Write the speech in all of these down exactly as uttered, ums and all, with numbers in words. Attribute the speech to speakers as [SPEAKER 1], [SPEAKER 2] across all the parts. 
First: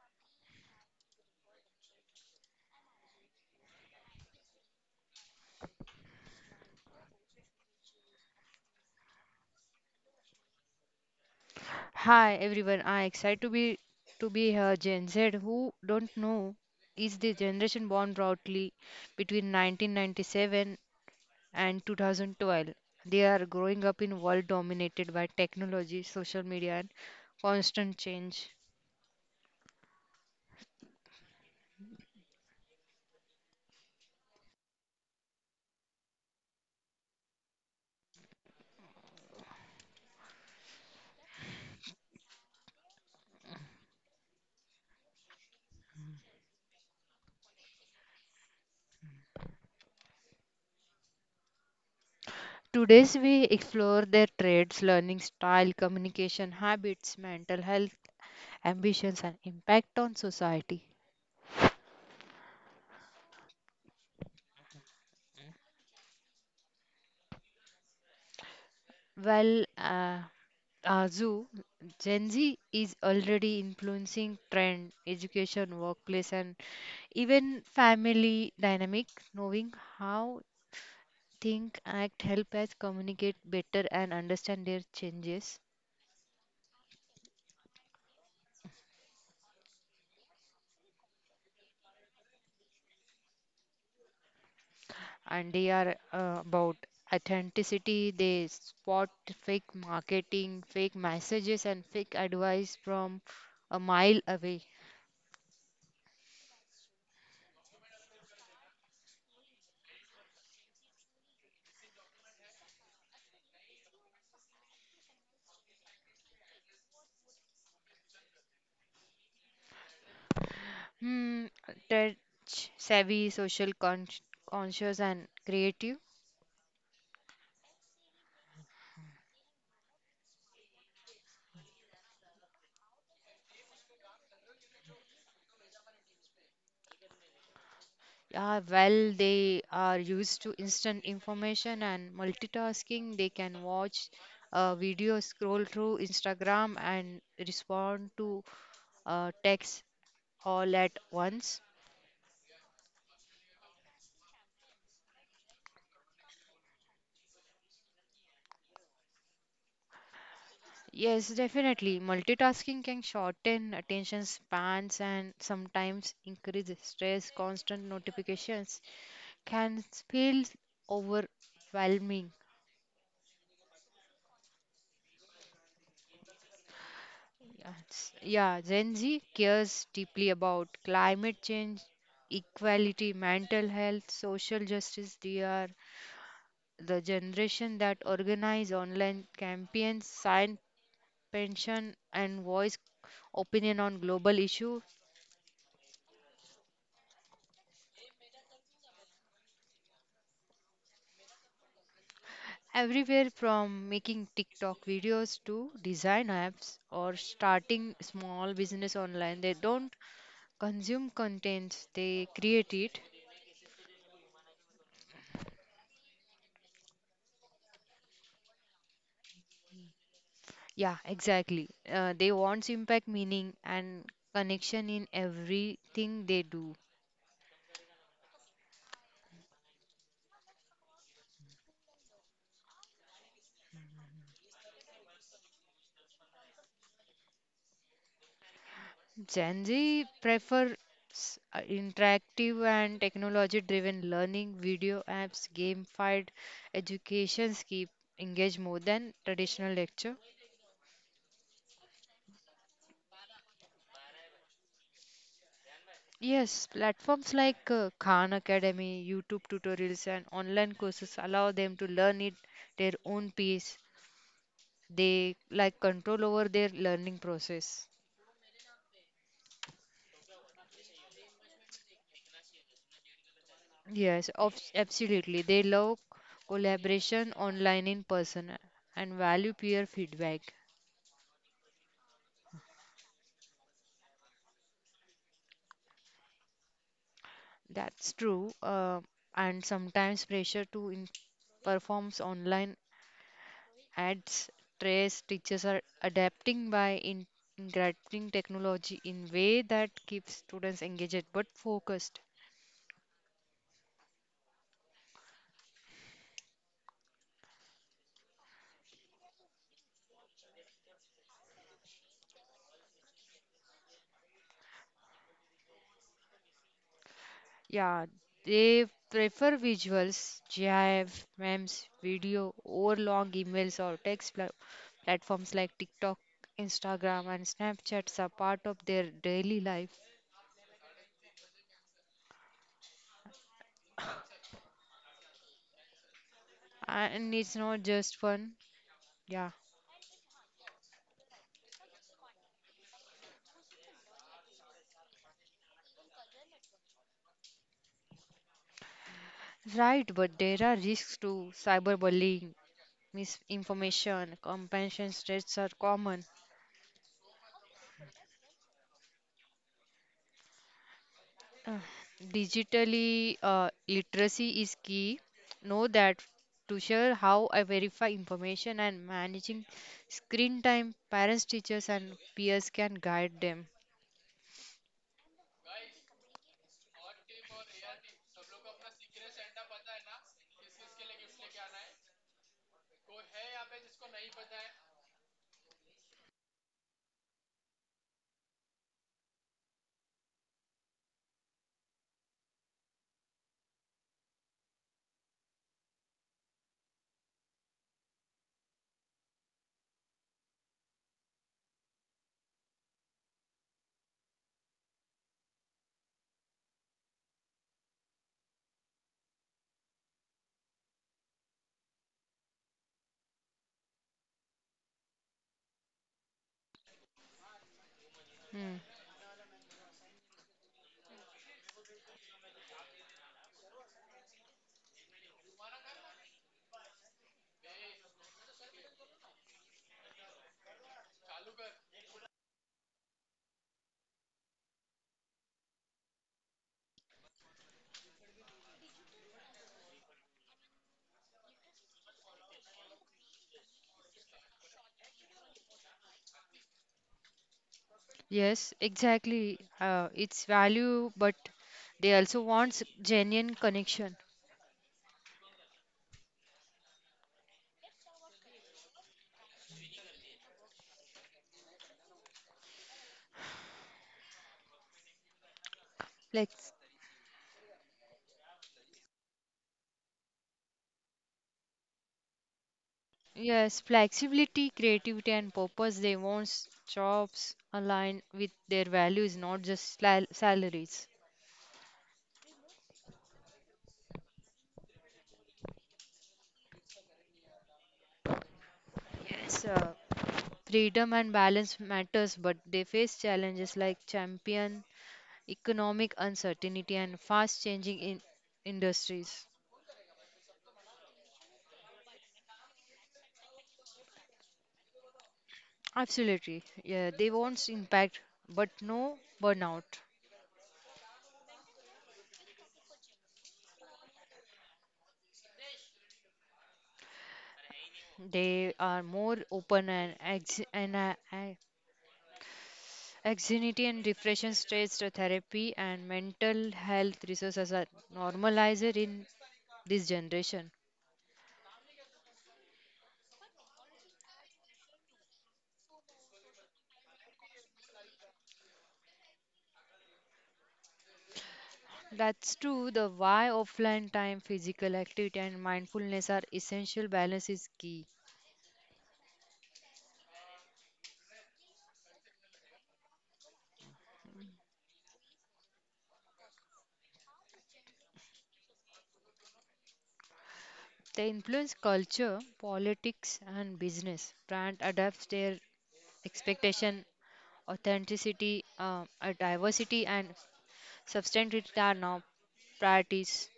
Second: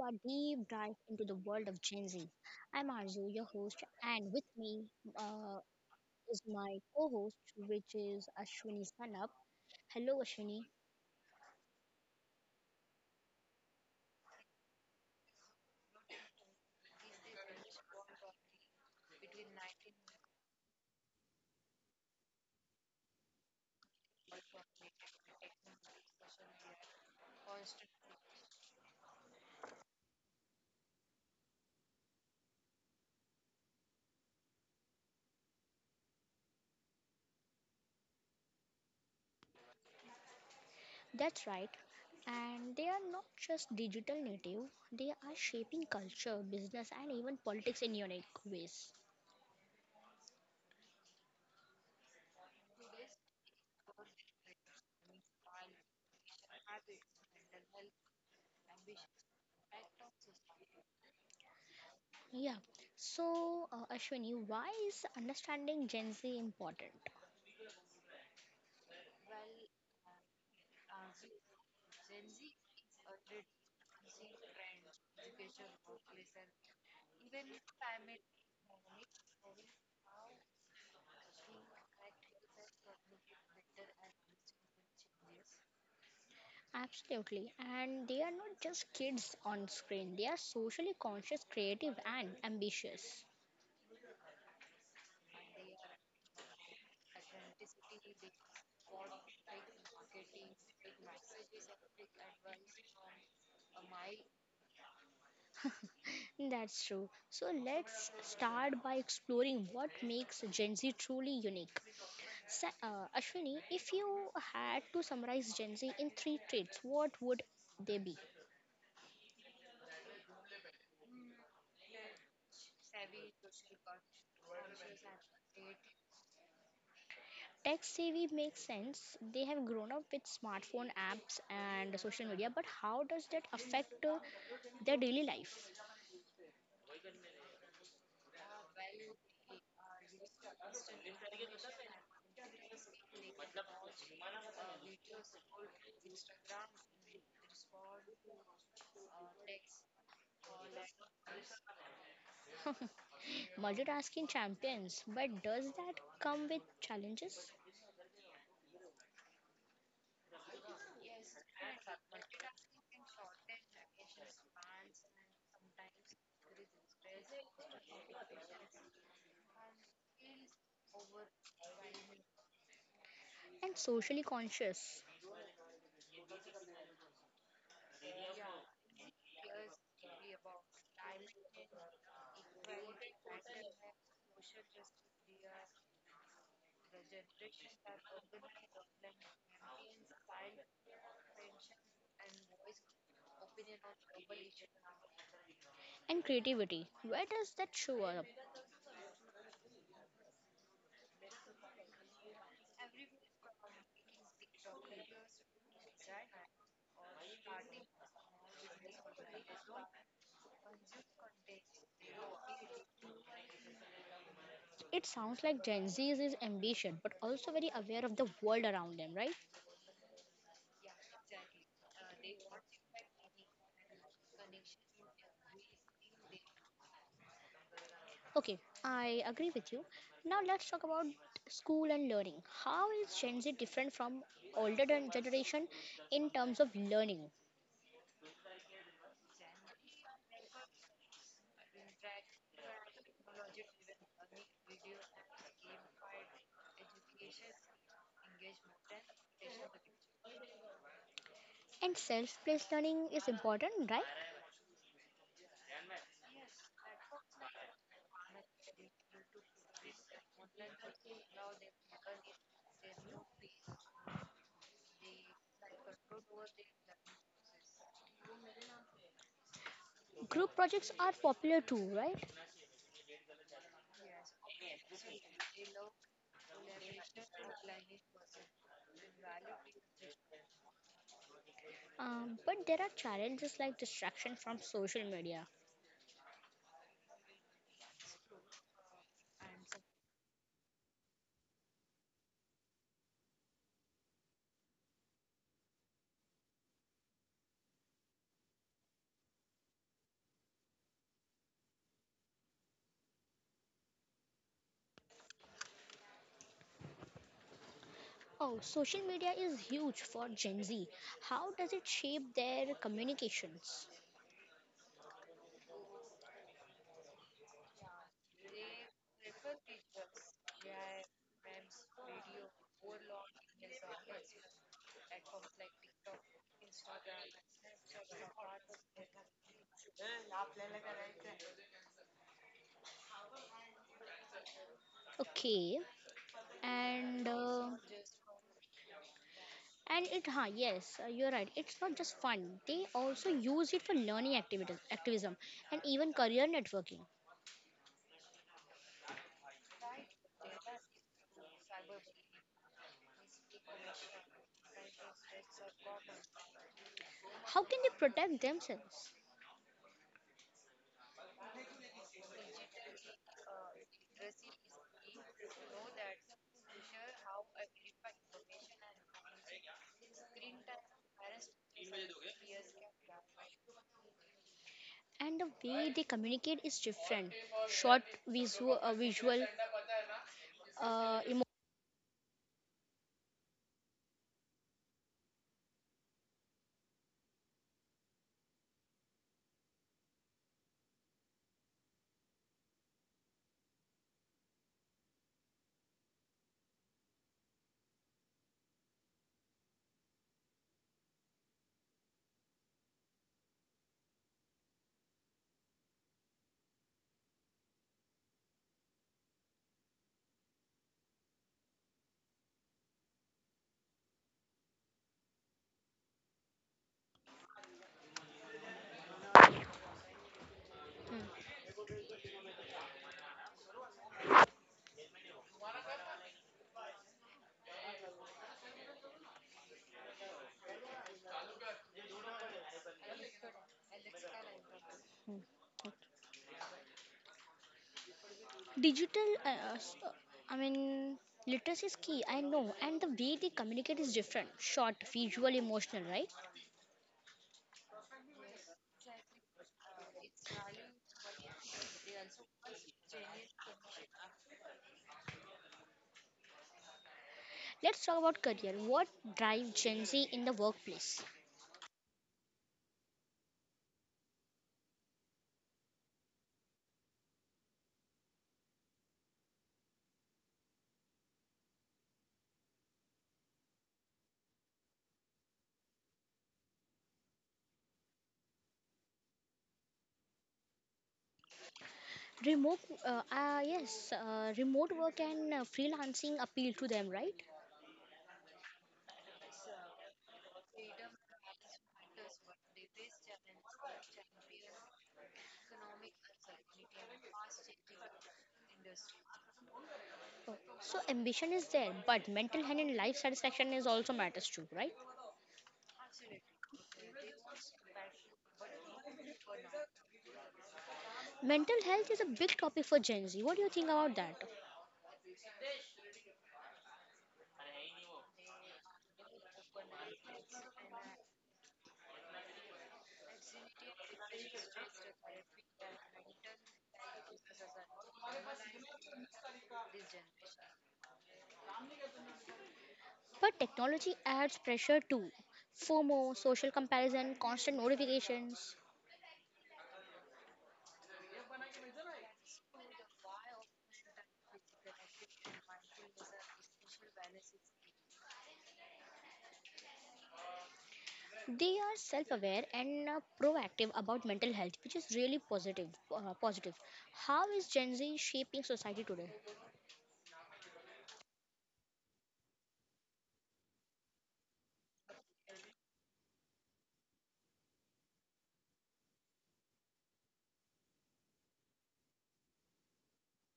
[SPEAKER 1] our deep dive into the world of Gen Z. I'm Arzu, your host, and with me uh, is my co host, which is Ashwini Sanap. Hello, Ashwini.
[SPEAKER 2] Hi everyone, I excited to be to be here. Gen Z, who don't know, is the generation born broadly between nineteen ninety-seven and twenty twelve. They are growing up in a world dominated by technology, social media, and constant change.
[SPEAKER 1] That's right. And they are not just digital native, they are shaping culture, business, and even politics in unique ways.
[SPEAKER 2] Today's we explore their traits, learning style, communication habits, mental health, ambitions, and impact on society.
[SPEAKER 1] Yeah. So, uh, Ashwini, why is understanding Gen Z important?
[SPEAKER 2] Well, uh, uh, Gen Z is already influencing trend, education, workplace, and even family dynamic. Knowing how think act help us communicate better and understand their changes.
[SPEAKER 1] Absolutely. And they are not just kids on screen, they are socially conscious, creative, and ambitious.
[SPEAKER 2] And they are uh, about authenticity. They spot fake marketing, fake messages, and fake advice from a mile away.
[SPEAKER 1] That's true. So let's start by exploring what makes Gen Z truly unique. Sa- uh, Ashwini, if you had to summarize Gen Z in three traits, what would they be?
[SPEAKER 2] Hmm, Tech savvy, social con conscious, and creative.
[SPEAKER 1] Tech savvy makes sense. They have grown up with smartphone apps and social media, but how does that affect uh, their daily life?
[SPEAKER 2] Yeah, well, they are used to instant information and multitasking. They can watch a video, scroll through Instagram, and respond to uh, text all at once.
[SPEAKER 1] Multitasking champions, but does that come with challenges?
[SPEAKER 2] Yes, definitely. Multitasking can shorten attention spans and sometimes increase stress. Constant notifications can feel overwhelming.
[SPEAKER 1] And socially conscious
[SPEAKER 2] Yes. Yeah, Gen Z cares deeply about climate change, equality, mental health, social justice. They are the generation that organize online campaigns, sign pension, and voice opinion on global issue.
[SPEAKER 1] and creativity. Where does that show up?
[SPEAKER 2] Everywhere from making TikTok videos to design apps or starting small business online. They don't consume content, they create it.
[SPEAKER 1] It sounds like Gen Z is ambitious, but also very aware of the world around them, right?
[SPEAKER 2] Yeah, exactly. Uh, they want impact, meaning, and connection in everything they do.
[SPEAKER 1] Okay, I agree with you. Now let's talk about school and learning. How is Gen Z different from older gen- generation in terms of learning?
[SPEAKER 2] Gen Z prefer s- uh, interactive and technology-driven learning, video apps, gamified educations keep engage more than traditional lecture.
[SPEAKER 1] And self-paced learning is important, right?
[SPEAKER 2] Yes, platforms like uh, Khan Academy, YouTube tutorials, and online courses allow them to learn it their own pace. They like control over their learning process.
[SPEAKER 1] Group projects are popular too, right?
[SPEAKER 2] Yes, of, absolutely. They love collaboration online in person and value peer feedback.
[SPEAKER 1] Um, but there are challenges like distraction from social media.
[SPEAKER 2] That's true. Uh, and sometimes pressure to in- performs online adds stress. Teachers are adapting by in- integrating technology in way that keeps students engaged but focused.
[SPEAKER 1] Oh, social media is huge for Gen Z. How does it shape their communications?
[SPEAKER 2] Yeah, they prefer visuals, GIF, memes, video, or long emails or text pla- platforms like TikTok, Instagram, and Snapchats are part of their daily life.
[SPEAKER 1] Okay, and
[SPEAKER 2] And it's
[SPEAKER 1] uh,
[SPEAKER 2] not just fun. Yeah.
[SPEAKER 1] and it, huh, yes, uh, You're right. It's not just fun. They also use it for learning activities, activism, and even career networking.
[SPEAKER 2] Right, but there are risks to cyberbullying, misinformation, compassion threats are common.
[SPEAKER 1] How can they protect themselves?
[SPEAKER 2] Uh, Digitally, uh, literacy is key. Know that to share how I verify information and managing screen time, parents, teachers, and peers can guide them.
[SPEAKER 1] And the way they communicate is different. Short, visual, uh, visual, uh, emo-
[SPEAKER 2] Hmm.
[SPEAKER 1] Hmm, hmm. hmm. Digital, uh, s- uh, I mean, Literacy is key, I know, and the way they communicate is different. Short, visual, emotional, right?
[SPEAKER 2] Yes, exactly. Uh, it's value, but they also want genuine connection.
[SPEAKER 1] Let's talk about career. What drives Gen Z in the workplace?
[SPEAKER 2] Flex. Yes, flexibility, creativity, and purpose. They want jobs aligned with their values, not just sal- salaries.
[SPEAKER 1] Remote, uh, uh, yes, uh, Remote work and uh, freelancing appeal to them, right?
[SPEAKER 2] Yes, uh, Freedom and balance matters, but they face challenges like champion, economic uncertainty, and fast changing in industries.
[SPEAKER 1] Oh, so ambition is there, but mental health and life satisfaction is also matters too, right?
[SPEAKER 2] Absolutely. Yeah, they won't impact, but no burnout.
[SPEAKER 1] Mental health is a big topic for Gen Z. What do you think about that?
[SPEAKER 2] They are more open and ex- and uh, uh, anxiety and depression stress therapy and mental health resources are normalized in this generation.
[SPEAKER 1] But technology adds pressure too. FOMO, social comparison, constant notifications.
[SPEAKER 2] That's true. The why offline time, physical activity, and mindfulness are essential. Balance is key.
[SPEAKER 1] They are self-aware and uh, proactive about mental health, which is really positive. Uh, positive. How is Gen Z shaping society today?
[SPEAKER 2] They influence culture, politics, and business. Brand adapts their expectation, authenticity, uh, uh, diversity, and substantivity are now priorities.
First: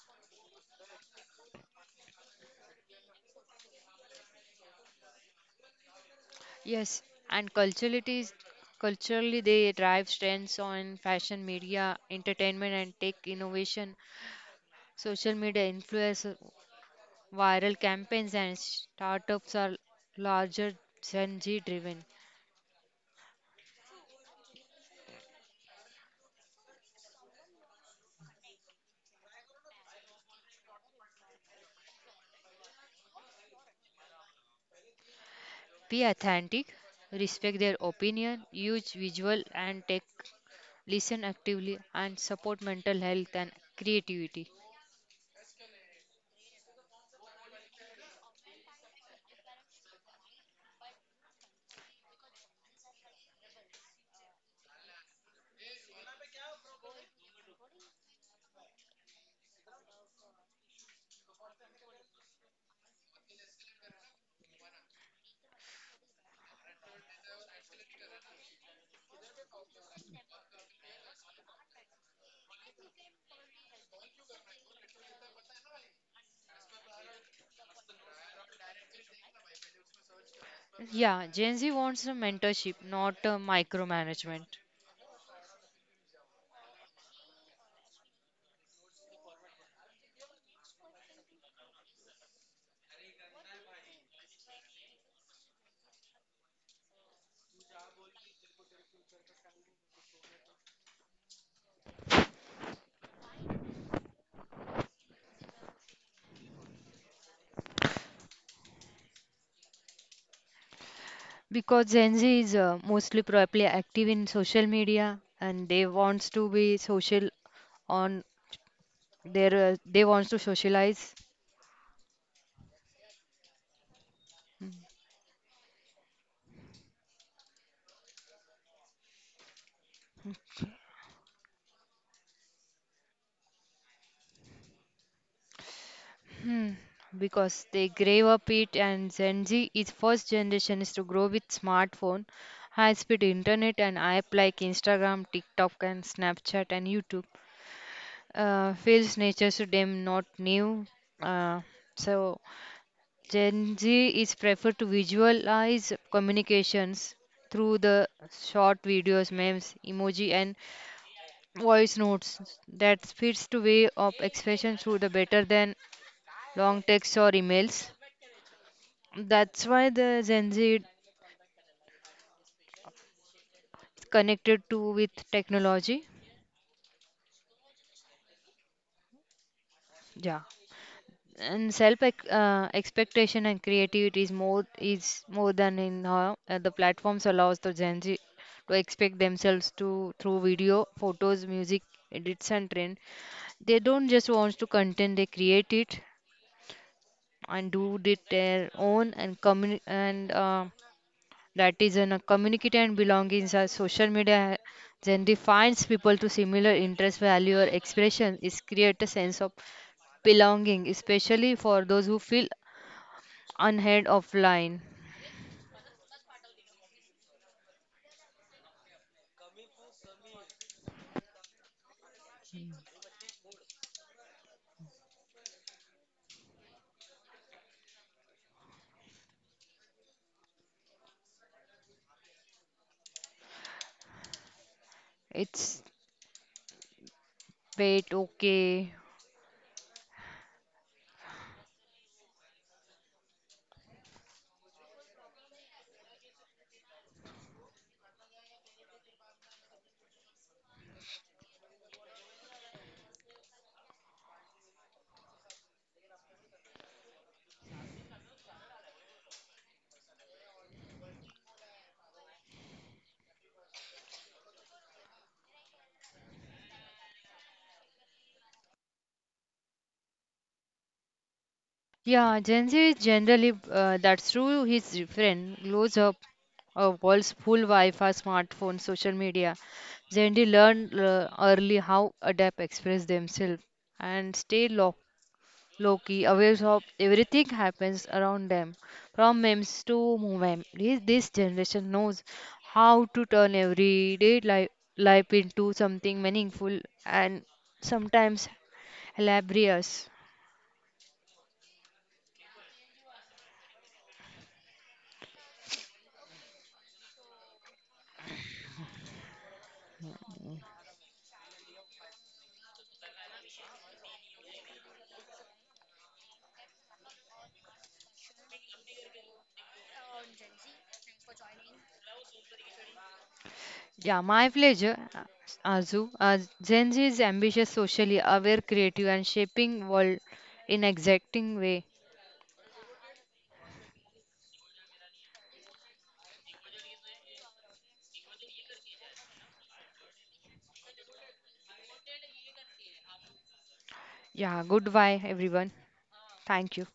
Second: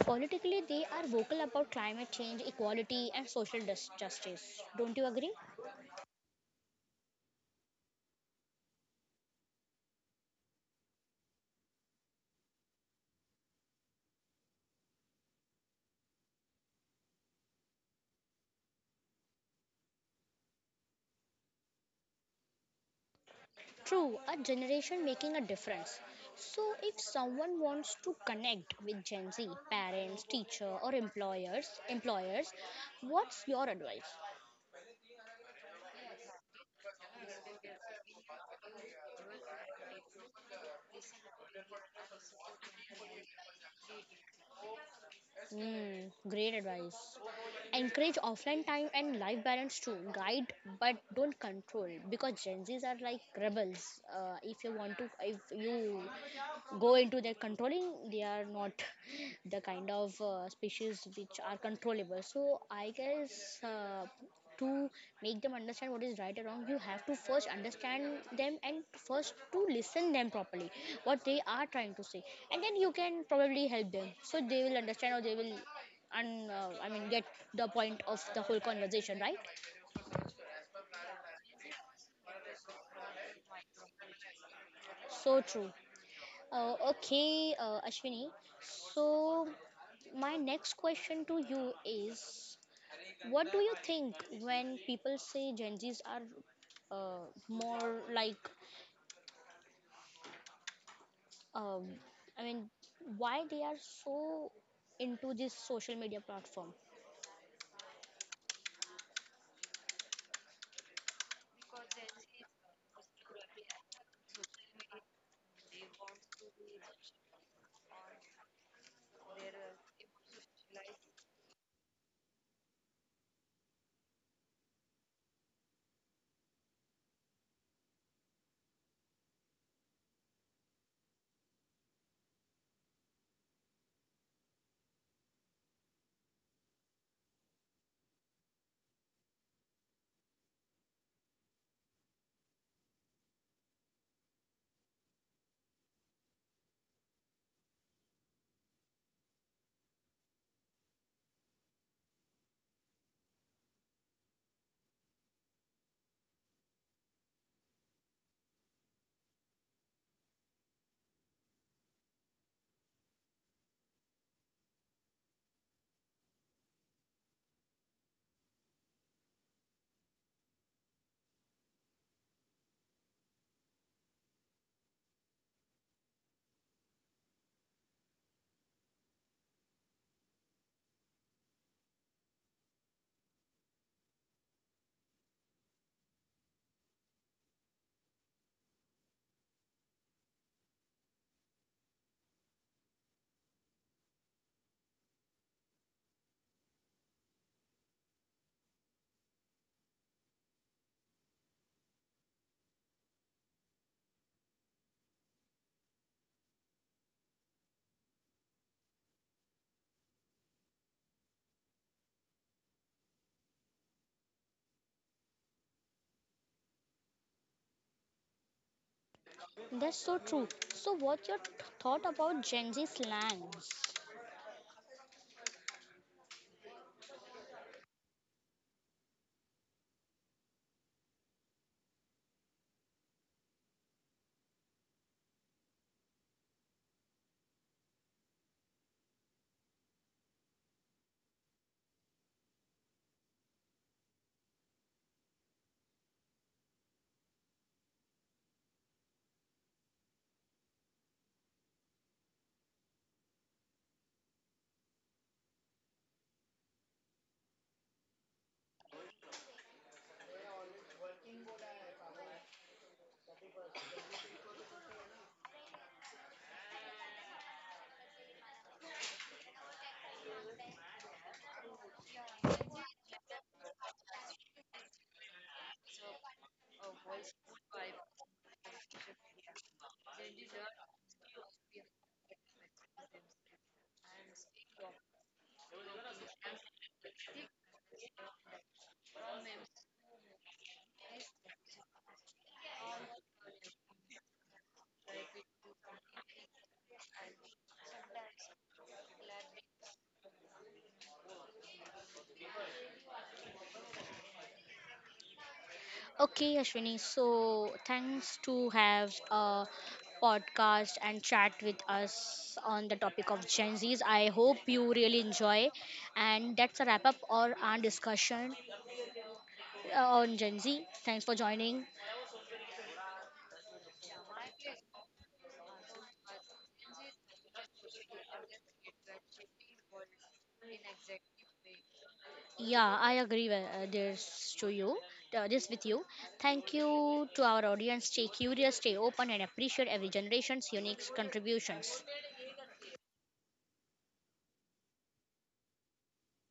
[SPEAKER 1] Politically, they are vocal about climate change, equality, and social dis- justice. Don't you agree?
[SPEAKER 2] Yes, and culturally, culturally they drive trends on fashion, media, entertainment, and tech innovation. Social media influence viral campaigns and startups are larger Gen Z driven.
[SPEAKER 1] True, a generation making a difference. So, if someone wants to connect with Gen Z, parents, teacher, or employers, employers, what's your advice?
[SPEAKER 2] Be authentic, respect their opinion, use visual and tech, listen actively, and support mental health and creativity.
[SPEAKER 1] Mm, great advice, encourage offline time and life balance too. Guide but don't control, because Gen Z's are like rebels. Uh, if you want to, if you go into their controlling, they are not the kind of uh, species which are controllable. So i guess uh, to make them understand what is right and wrong, you have to first understand them and first to listen them properly, what they are trying to say, and then you can probably help them so they will understand, or they will and uh, I mean get the point of the whole conversation, right?
[SPEAKER 2] Yeah, Gen Z wants a mentorship, not a micromanagement.
[SPEAKER 1] So true. Uh, okay, uh, Ashwini. So, my next question to you is, what do you think when people say Gen Zs are uh, more like, um, I mean, why they are so into this social media platform?
[SPEAKER 2] Because Gen Z is uh, mostly probably active in social media and they wants to be social on their uh, they wants to socialize. Because they grave up it and Gen Z is first generation is to grow with smartphone, high speed internet and app like Instagram, TikTok and Snapchat and YouTube. Uh, feels nature to them not new. Uh, so Gen Z is preferred to visualize communications through the short videos, memes, emoji and voice notes that fits to way of expression through the better than long texts or emails. That's why the Gen Z is connected to with technology. Yeah. And self ex- uh, expectation and creativity is more is more than in how uh, the platforms allows the Gen Z to expect themselves to through video, photos, music, edits and trend. They don't just want to content; they create it and do it their own and communi- and uh, that is in a community and belongings as social media then defines people to similar interest value or expression is create a sense of belonging especially for those who feel unheard offline.
[SPEAKER 1] That's so true. So, what's your th- thought about Gen Z slangs?
[SPEAKER 2] It's wait okay yeah Gen Z is generally uh, that's true he's different grows up a world's full wi-fi smartphone social media. Gen Z learned uh, early how adapt express themselves and stay locked Loki, aware of everything happens around them, from memes to movement. This, this generation knows how to turn everyday life, life into something meaningful and sometimes hilarious.
[SPEAKER 1] Okay, Ashwini. So thanks to have a podcast and chat with us on the topic of Gen Zs. I hope you really enjoy. And that's a wrap up or our discussion uh, on Gen Z. Thanks for joining.
[SPEAKER 2] Yeah, my pleasure, Azu. Uh, Gen Z is ambitious, socially aware, creative, and shaping world in exacting way.
[SPEAKER 1] Yeah, I agree with uh, this to you. Uh, this with you. Thank you to our audience. Stay curious, stay open, and appreciate every generation's unique contributions.
[SPEAKER 2] Yeah, goodbye, everyone. Thank you.